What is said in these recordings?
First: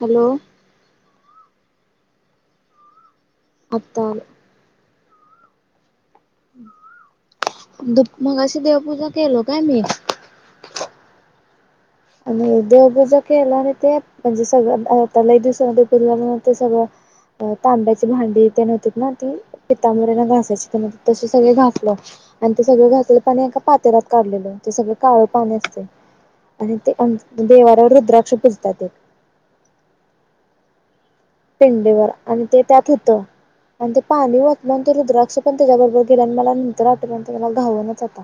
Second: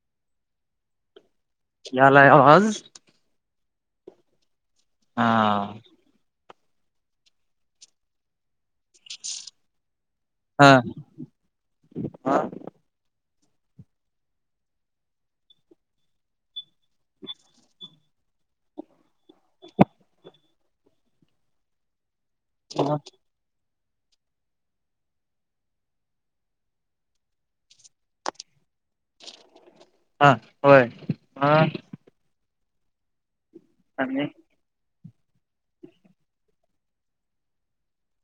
Hello यालाय आवाज आता आला हा धूप मग अशी देवपूजा केलो काय मी? हा. आणि देवपूजा केला आणि ते म्हनजे सगळं त्याला लय दिवसां पुजल ते सगळं तांब्याची भांडी नव्हती ना ती, पितांबरीने घासायची तसे सगळे घासल्यात. आणि ते सगळं घासलेलं पाणी एका पातेल्यात काढलेलं ते सगळं काळ पाणी असते आणि ते देवाऱ्ह्यावर रुद्राक्ष पुजतात ते हा होय. हा पिंडेवर आणि ते त्यात होतं आणि ते पाणी ओतलं तो रुद्राक्ष पण त्याच्याबरोबर गेला आणि मला नंतर आठवल आणि त्या मला गावनाच आता.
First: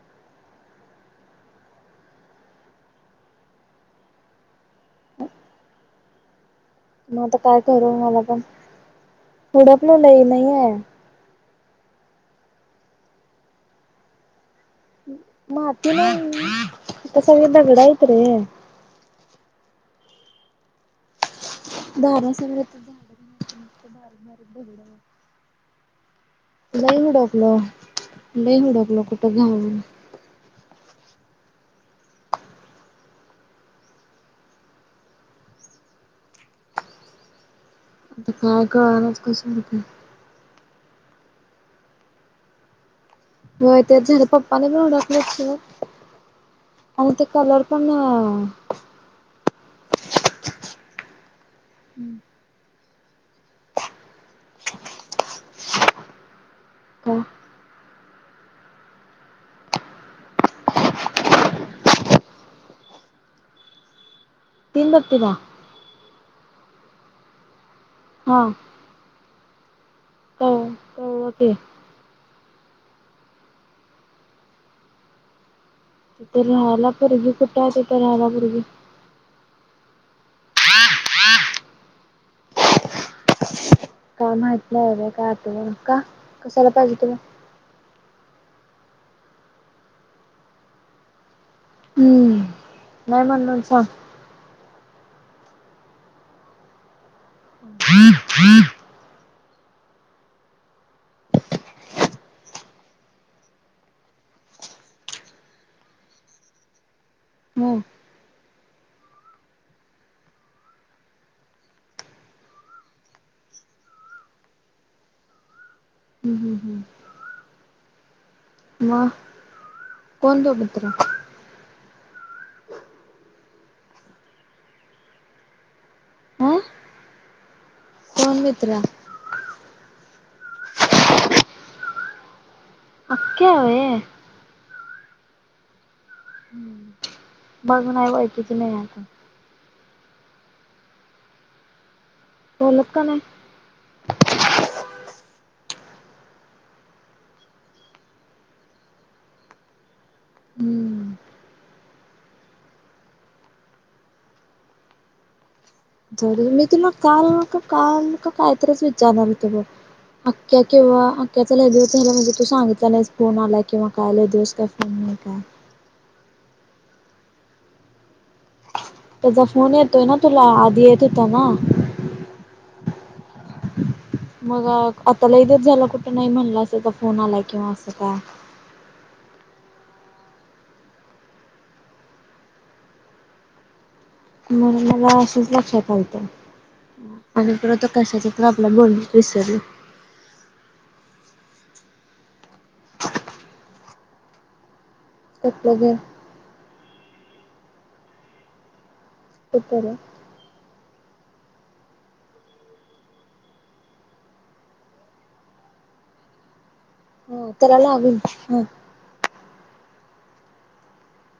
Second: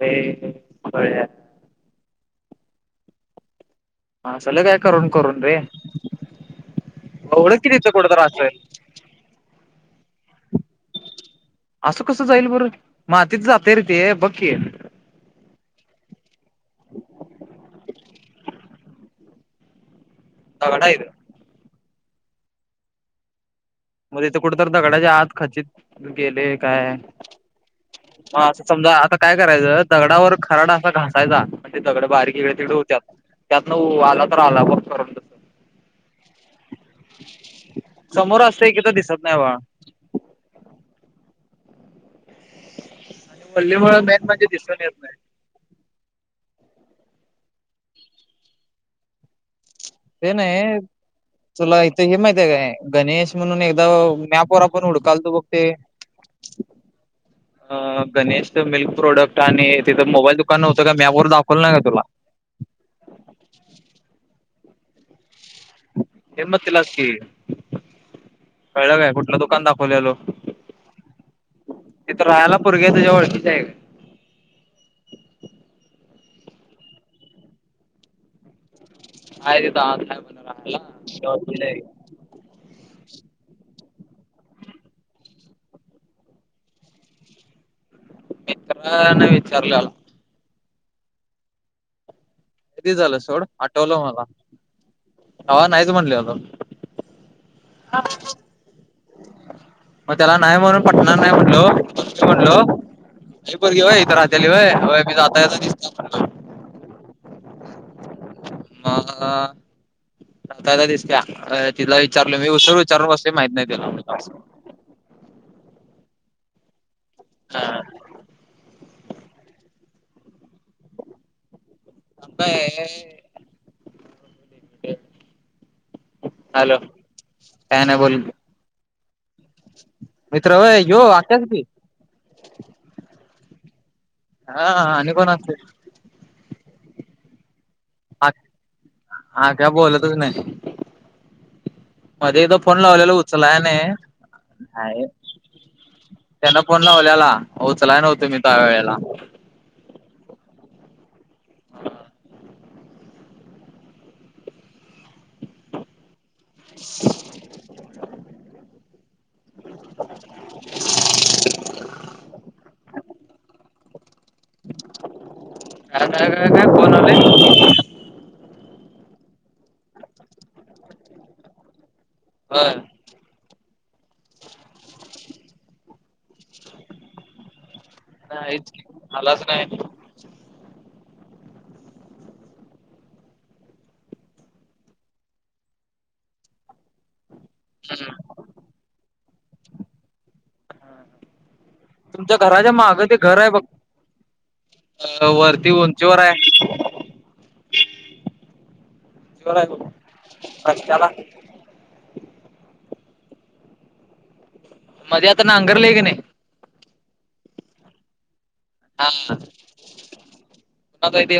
हे बळ असलं काय करून करून रे मग आता हुडक काय की तिथं कुट तर असल हुडकल लई नाही आहे. अस कस जाईल बर, मातीत जातंय रे ते बघकी माती नाही, इथ सगळी दगड आहेत रे दगड आहेत? दारा समोर आहे मग तीथ कुठ तर दगडायच्या आत खचित गेले काय, लई हुडपलो मग लई असं समजा हुडपलो आता कुठं काय घालून करायचं दगडावर खराडा घासायचा म्हणजे दगड बाारीक इकडे तिकडे होत्यात त्यातन वर आला तर आला बग करून तस [inaudible] आता काय असतंय की तर कळानाच दिसत नाही कस बाळा ते? आणि होय ते वल्लीमुळे मेन झुडूप म्हणजे पप्पांनी बी दिसून येत हुडकलय नाही सगळं अहो ते कलर पण निळा ते नाय तुला इथ हे माहित हाय काय? गणेश म्हणून एकदा मॅप वर आपण हुडकालतो बग ते का? अ गणेशच मिल्क प्रोडक्ट आणि तिथं मोबाईल दुकान नव्हतं का मॅप वर दाखवल नाही का तुला? [inaudible] तीन बत्तीदा तीनबत्तीदाच [inaudible] कि हा कळलं काय कुठलं दुकान दाखव खल्यालो कळ कळलं की ते तर राहायला पोरगी तुझ्या ओळखीचे आहे का? तिथ राहायला पोरगी कुठे तिथ राहायला पोरगी? हय तेतय बलाला ज [inaudible] का माहित नाही आहे रे काय आत का कसला पाहिजे तुला? मित्रने विचारलेला हम्म. की झालं नाही सोड म्हणून सांग आठवलं मला तवा नाहीच म्हणलेलो. हम्म हम्म [inaudible] मग त्याला नाही म्हणून पटणार नाही म्हणलो म्हणलो अ बर घे वय इथ राह्याली वयी जाता दिसत [unintelligible] हम. मग आता आ दिसते तिथला विचारल मी उचरून विचारून कसले माहित नाही दिला म्ह [inaudible] हम् हम्म हम्म. हा. वा कोण तो मित्र? अपय, [inaudible] अ हॅलो काय नाय कोण मित्र मित्र हय यो आशशी अक्या होय, हा आणि कोण असते. बघ नाही हा ओळखीची नाही आता आक्या बोलतच नाही. मध्ये एकदा फोन बोलत का लावलेला नाही उचलाय नय त्यांना फोन लावल्याला उचलाय नव्हतो मी त्या वेळेला, [inaudible] हम्म हा. जर मी तुमला काल का काल का कायतरीच विचारणार होते बघ अख्ख्या कें अख्याचा ल दिवस्याला म्हणजे तू सांगितला नाहीस फोन आला किंवा काय ल दिेवस काय फोन आणि का, [unintelligible] त्याचा फोन येतोय ना तुला आधी येत होता ना होय मग आताला लई दिवस झाला कुठं नाही म्हणलं. फोन आलाय किंवा असं काय नाहीच की आलाच नाही, मुला मला असच लक्षात आलतं. आणि परत हम्म. कशाच तर आपल्या बोलन विसरल [inaudible] [inaudible] तुमच्या घराच्या मागं ते घर आहे बघ [inaudible] अ वरती कसलं ग उंचीवर आहे. [inaudible] कुठं रे? [unintelligible] मध्ये आता नांगरलेय कनाही ह तेला लागूनच, हा [inaudible] कोणाचं हाय ते,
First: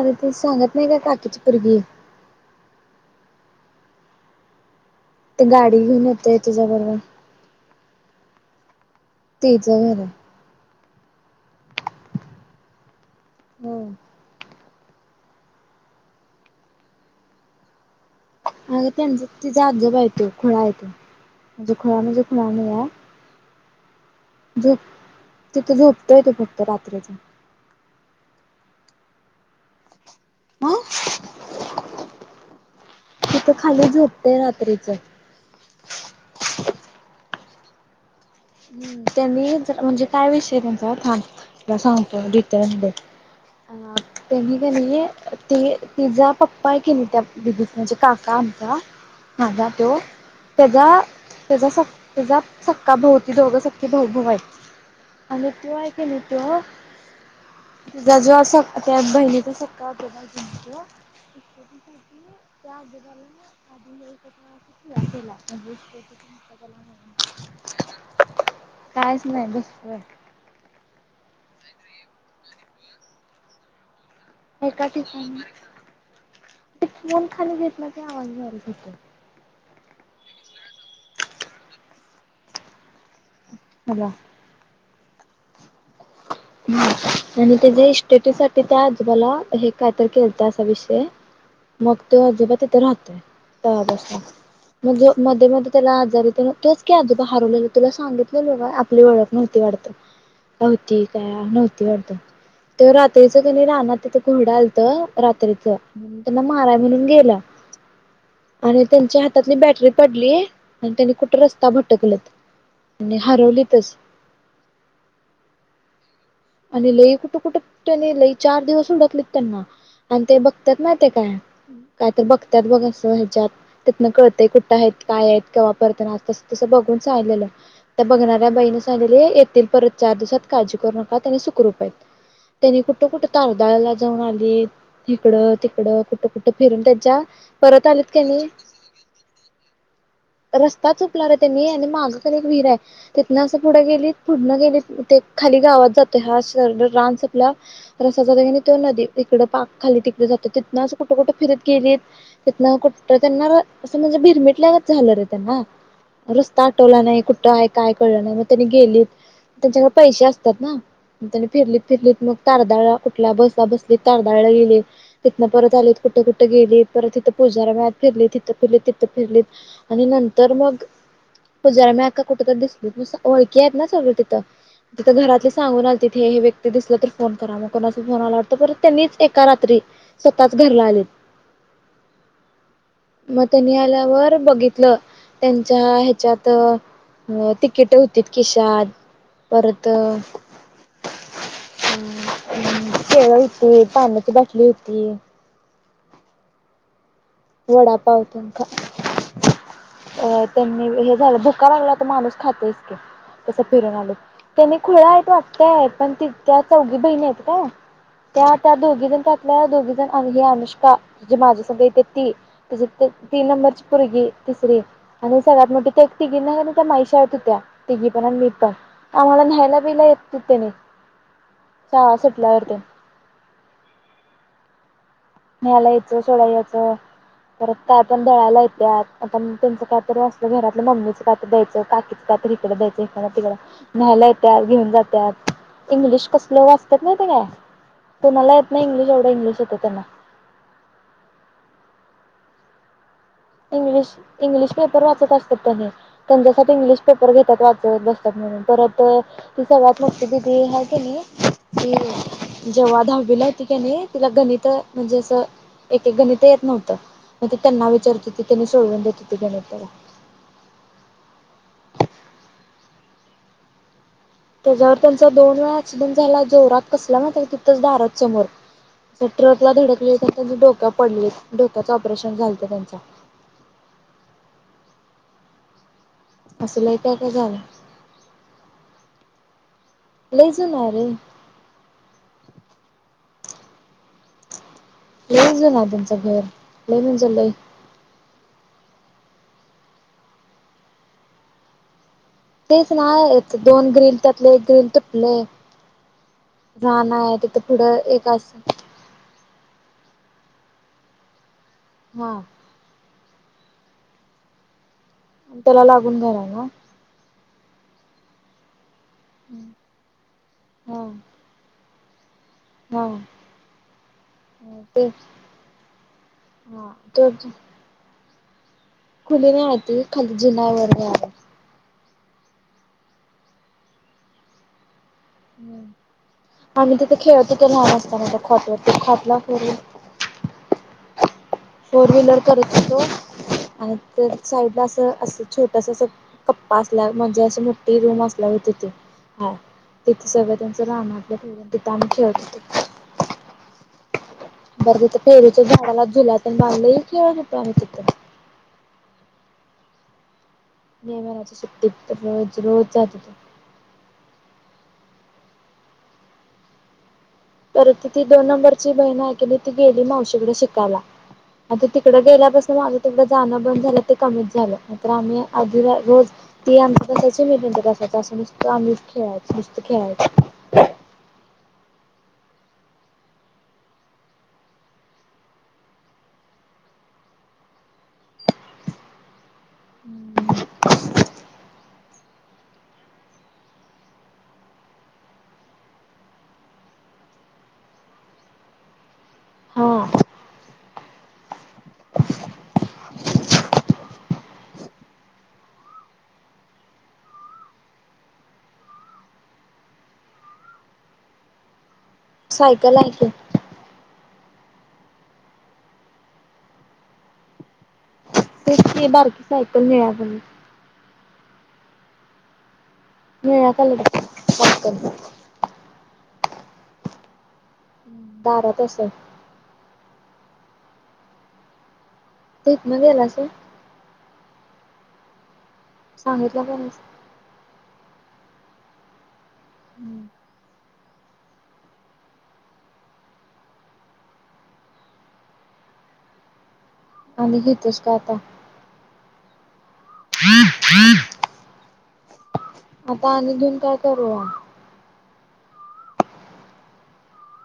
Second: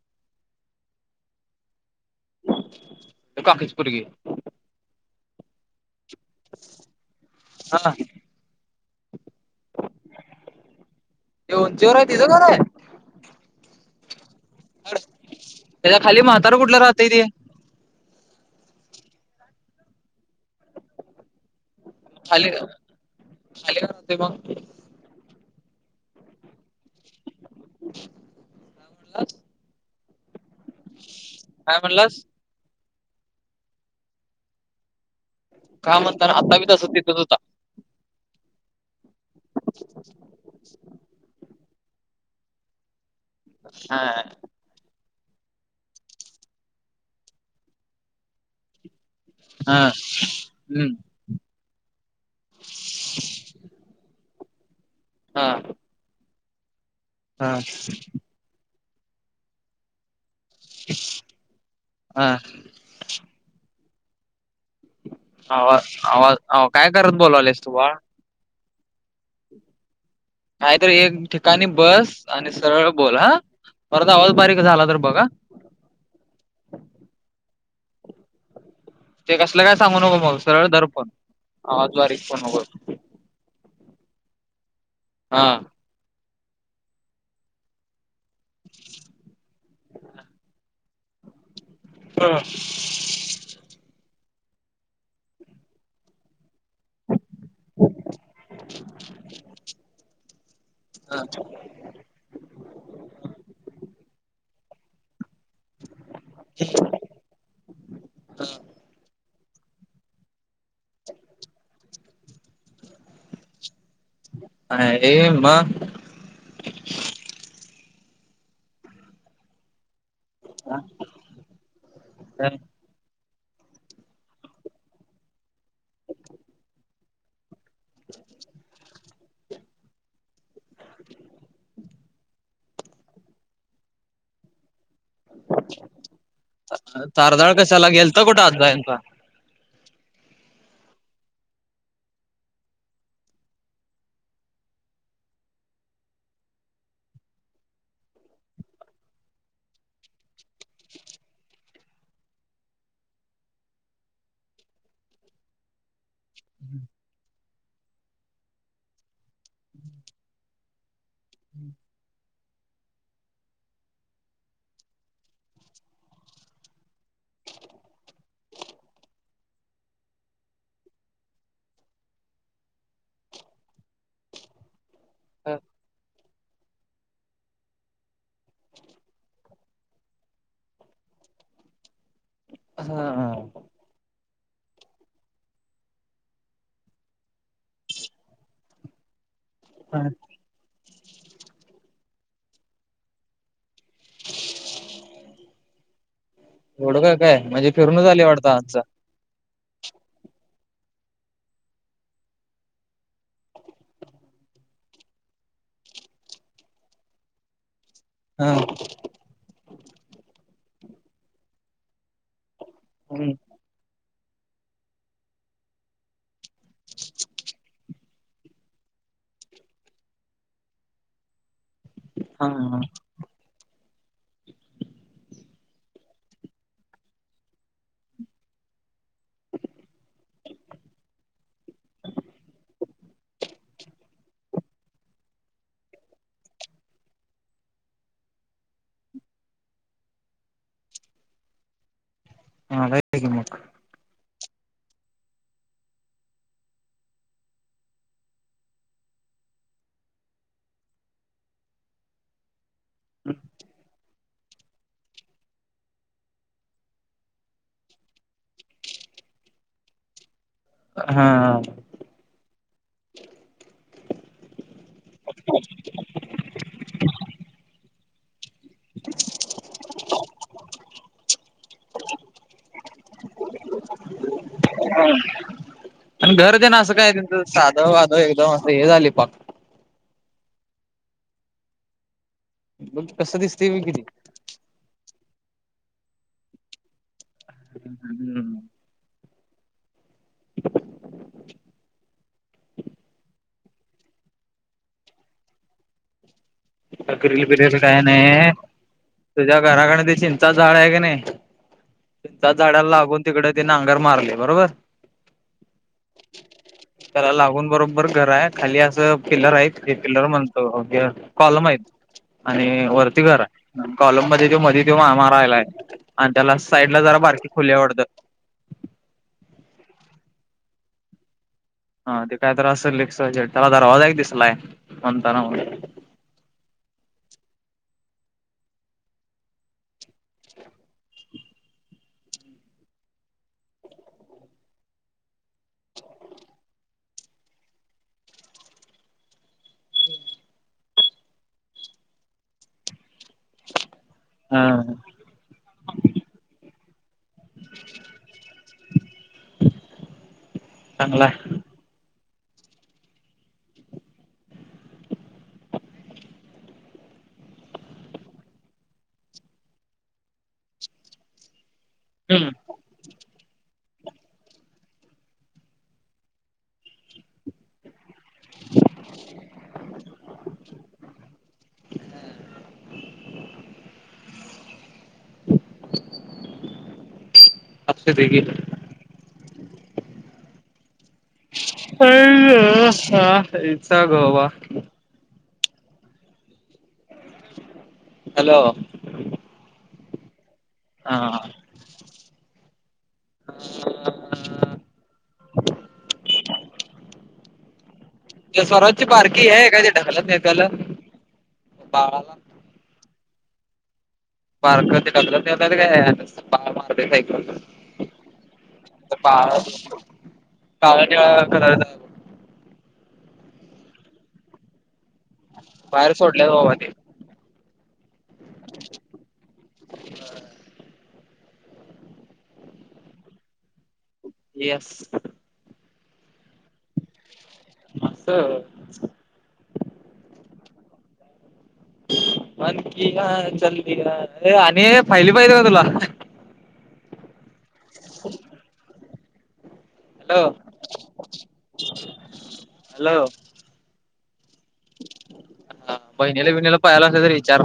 अरे त सांगत नाही का काकीची पोरगी- कुठल्या काकीची पोरगी ते गाडी घेऊन येतय तुज्याबरोबर, हा, तेच घर, एवढ्या उंचीवर तीच घर आहे. हम्म. त्याच्या खाली म्हातार कुठलं राहतय ते? अग त्यांच त जाातजबा येतो खोळा आहे तो. अग खुळा म्हणजे खुळा नाहीये. अल अतमा, तिथं झोपतय तो फक्त रात्रीच. कावडला [inaudible] हा काय म्हणलंस? तिथं खाली झ होपतेय रात्रीच. काय म्हणताना आत्ता बी तसं तिथच होता. हम् त्यांनी म्हणजे काय विषय त्यांचा थांब सांगतो तुला डिटेल मध्ये. [inaudible] ह हा तेनी का नाही. त तिचाा पप्पा आहे की नाही त्या दिदीत म्हणजे काका आमचा. माझा हा तो हम्म त्याचा त्याचा त्याचा सक्का भाऊ. सखे भाऊभऊ आहेत हा आणि तो आहे की नाही तो. हा. तिचा जो स त्या बहिणीचा सक्का आजोबा आहे म्हटलं हा त्या आजोबाला [inaudible] केल आवाज आवाज आव काय करत बोलावलेस तू बाळ [inaudible] कायच नाही बसलो. काहीतरी एक ठिकाणी बस आणि सरळ बोल हा. परत आवाज बारीक झाला एका तर बघा ठिकाणी ते फोन खाली घेतलं ते आवाज यालत. ते कसलं काय सांगू नको मग सरळ दर फोन हं सॉरी हॅलो. हा. आणि त्याच्या इस्टेटि साठी त्या आजोबाला हे काय तरी केलंता असा विषय मग तो आजोबा तिथे राहतोय तेव्हापासून. म मध्ये मध्ये त्याला आजारी तोच क आजूबा हरवलेल तुला सांगितलं ल आपली ओळख नव्हती वाटतं नव्हती. हा. नव्हती वाटतं रात्रीच क राहना तिथं घोडा आलत रात्रीच म् त्यांना माराय म्हणून गेलं आणि त्यांच्या हात त्यातली बॅटरी पडलीय आणि त्यानी कुठे रस्ता भटकलात. आणि हरवलीत च. हे मग आणि लई कुठं कुठं त्याने लई चार दिवस उडकलीत त्यांना. आणि ते बघतात ना ते काय काय तर बघतात बघ अस ह्याच्यात. तिथनं कळते कुठं आहेत काय आहेत क वापरते ना तसं तसं बघून सांगितलेल. त्या बघणाऱ्या बाईणी सांगले येतील परत चार दिवसात चार दिवसात काळजी करू नका. का त्यानी सुखरूप आहेत. त्यानी कुठं कुठ तारदाळला जाऊन आलीत. इकडं तिकडं, कुठं कुठं फिरून त्यांच्या तारदाळ परत कशाला आलेत गेलता कनी कुठं आज यांचा [unintelligible] [inaudible] रस्ता चुकला रे त्यांनी आणि मागं ख एक विहीर आहे तिथनं असं पुढं गेली पुढन गेली ते खाली गावा ह सर रानस संपल्यावर रस्ता जात क त नदी तिकड पाक खाली तिकडे तिनच कुठ कठ फिर केली तिथन कुठ त्यांना असं म्हणजे भिरमिटल्याच झालं रे त्यांना. रस्ता आठवला नाही कुठं आहे काय कळलं नाही मग त्यांनी गेलीत त्यांच्याकडे पैसे असतात ना. त्यांनी फिरलीत फिरलीत मग तारदाळ ला कुठल्या बसला बसलीत तारदाळला गेले तिथन परत आलीत. कुठं कुठं गेली परत तिथं पूजारा मळत फिरली तिथं फिरलीत तिथं फिरलीत आणि नंतर मग पुजारी मळ्यात कुठ तरी दिसलीत ओळखी आहेत ना सगळं तिथं, तिथं घरातली सांगून ही ही व्यक्ती दिसलं तर फोन करा, मग कोणा फोन आला वाटत परत त्यांनीच एका रात्री स्वतःच घरला आलेत. [inaudible] हा मग त्यांनी आल्यावर बघितलं त्यांच्या ह्याच्यात अ तिकीट होती किशाात. परत केळ ते पाण्याची बाटली होती. थोडं का काय म्हणजे फिरून वडापाव आले तेन वाटता खा आजा. अ त्यांनी हे झालं भुका लागला तर माणूस खातेयच की. तसं फिरून आल त्यानी खुळ आहेत वाटतय, पण ति त्या चौघी बहीणी आहेत काय. त्या हा त्या दोघी जण त्यातल्या दोघी जण हे अनुष्का जे माझ्या संघ येत्या ती. त तीन नंबरची पोरगी. तिसरी आणि सगळ्यात मोठी ते तिघी नाही त्या माईशा यत होत्या. तिघी पण आणि मी पण त्यामुळ ह्यायला बिला येत तिनी [unintelligible] शाळा सुटल्या वरती. हा न्यायला यायचं सोडा याचं. परत काय पण दळा्याला येतल्या आपण त्यांचं काय तरी असत घरातलं मम्मीचं का द्यायचं काकीच का तिकडं द्यायच, तिकड न्यायला येत्यात, घेऊन जात्यात. इंग्लिश कसल वाचतात माहित आहे काय कोणाला येत नाही, इंग्लिश एवढं इंग्लिश येतं त्यांना. हा लई येतंय मग. इंग्लिश इंग्लिश पेपर वाचत असतात. त्यांने त्यांच्यासाठी इंग्लिश पेपर घेतात वाचत बसतात म्हणून परत ती सगळ्यात म्हटती दिदी ह की नाही की जेव्हा दहावीला होती क नाही. तिला गणित म्हणजे असं एक एक गणित येत नव्हतं मग ते त्यांना विचारत होती. ति त्यांने सोडवून देत त गणित. हा [inaudible] त्याच्यावर त्यांचा दोन वेळा ऍक्सिडेंट झाला जोरात कसला ना त्या तिथंच दारात समोर. जर ट्रक ला धडकले तर त्यांचा डोक पडले डोक्याच ऑपरेशन झालत त्यांचा. [inaudible] आणि घर दे ना असं काय त्यांचं साधव वाधव एकदम असं हे झालंय पाक लई जुना आहे रे! मग कसं दिसते मी किती. लई जुना आहे तुमचं घर. लय म्हणजे लय हम्म [inaudible] तेच ना दोन ग्रल त्यातले एक ग्रील तुटले. रान आहे तकील तिथं बिरल पुढं काय एक नाही अस तुझ्या घराकडे देशील. झाड आहे का नाही हा त्यांच्या झाडाला लागून तिकडे तिने अंगर मारले बरोबर. त्याला लागून घर आहे ना? ला लागून बरोबर घर आहे खाली असं पिल्लर आहे ते पिल्लर म्हणतो हे हा आणि हा वरती घर आहे कॉलम मध्ये ज मध्ये ते मामा राहिलाय. आणि त्याला साईड हा ला जरा तर बारकी खुली हाय वाटतं. आ खाली जिनावर आ हा ते काय तर असेल एक्स वाय झेड त्याला दरवाज एक दिसलाय. म्हणताना मग आ् तथ खेळ तिथं लहान असताना हो खोथवरत खोतला फर फोर व्हीलर करत होतो. आणि साईडला असं असं छोटस अस कप्पा असल्या म्हणजे अस मोठठी रूम असल्या तिथे सगळं त्यांचं राहान आपलं तिथे आम्ही खेळत हो. हा बरं तिथ फेरीच्या झाडाला झुलात बांधलं खेळत आता आम्ही तिथं. मे चांगला आहे मलाच्या सुट्टीत तर रोज रोज जात त. परत ती दोन नंबरची बहीण ऐकली. ती गेली मावशीकडे शिकायला. आता तिकडं हम्म गेल्यापासून माझ तिकडं. जाणं बद झालं ते कमीच झालं नायतर आम्ही आधी ना रोज ते आमच्या असायचे मी त्यांच्यात असायची. नुसतं आम्हीच खेळायच नुसतं खेळायच. [inaudible] [unintelligible] अ हा-हा इचा घोवा हॅलो! हा हा [inaudible] ज सर्वोच्च बारकी ह काय ते ढकलत नाही त्याल. सायकल हाय की. बारक ते ढकलत नेताली काय आणि बा मारतंय सायकल, तेच ती बारकी सायकल निळ्या कलर काय निळा कलरच. निळ्या कलर [unintelligible] बाहेर सोडल्यात बाबा ते. दारात असेल. तितन गेलास व्हय येस सांगितलं का नायस असचं हम्म [inaudible] आणखीया चल दिया ये आणी फायली पाहिजीती का तुला आणि घेतोयस का आाता हॅलो [unintelligible] हॅलो आता आणि घेऊन काय करू ओ अ आ बहिणीला पहिनीला पाहिजेल तर आणी इचार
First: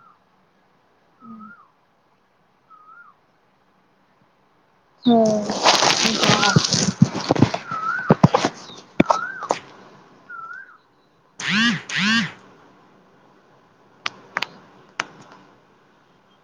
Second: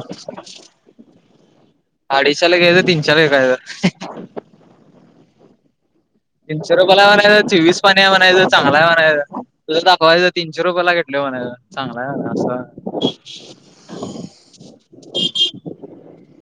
अडीचशला घ्यायचं तीनशला इकायच होय तीनशे रुपयला आणायचं आणी चोवीस पाणी म्हनायच चांगला म्हनायचं तुझ दाखवायचं तीनशे रुपयेला घेेतले म्हणे चांगलाय असं [inaudible]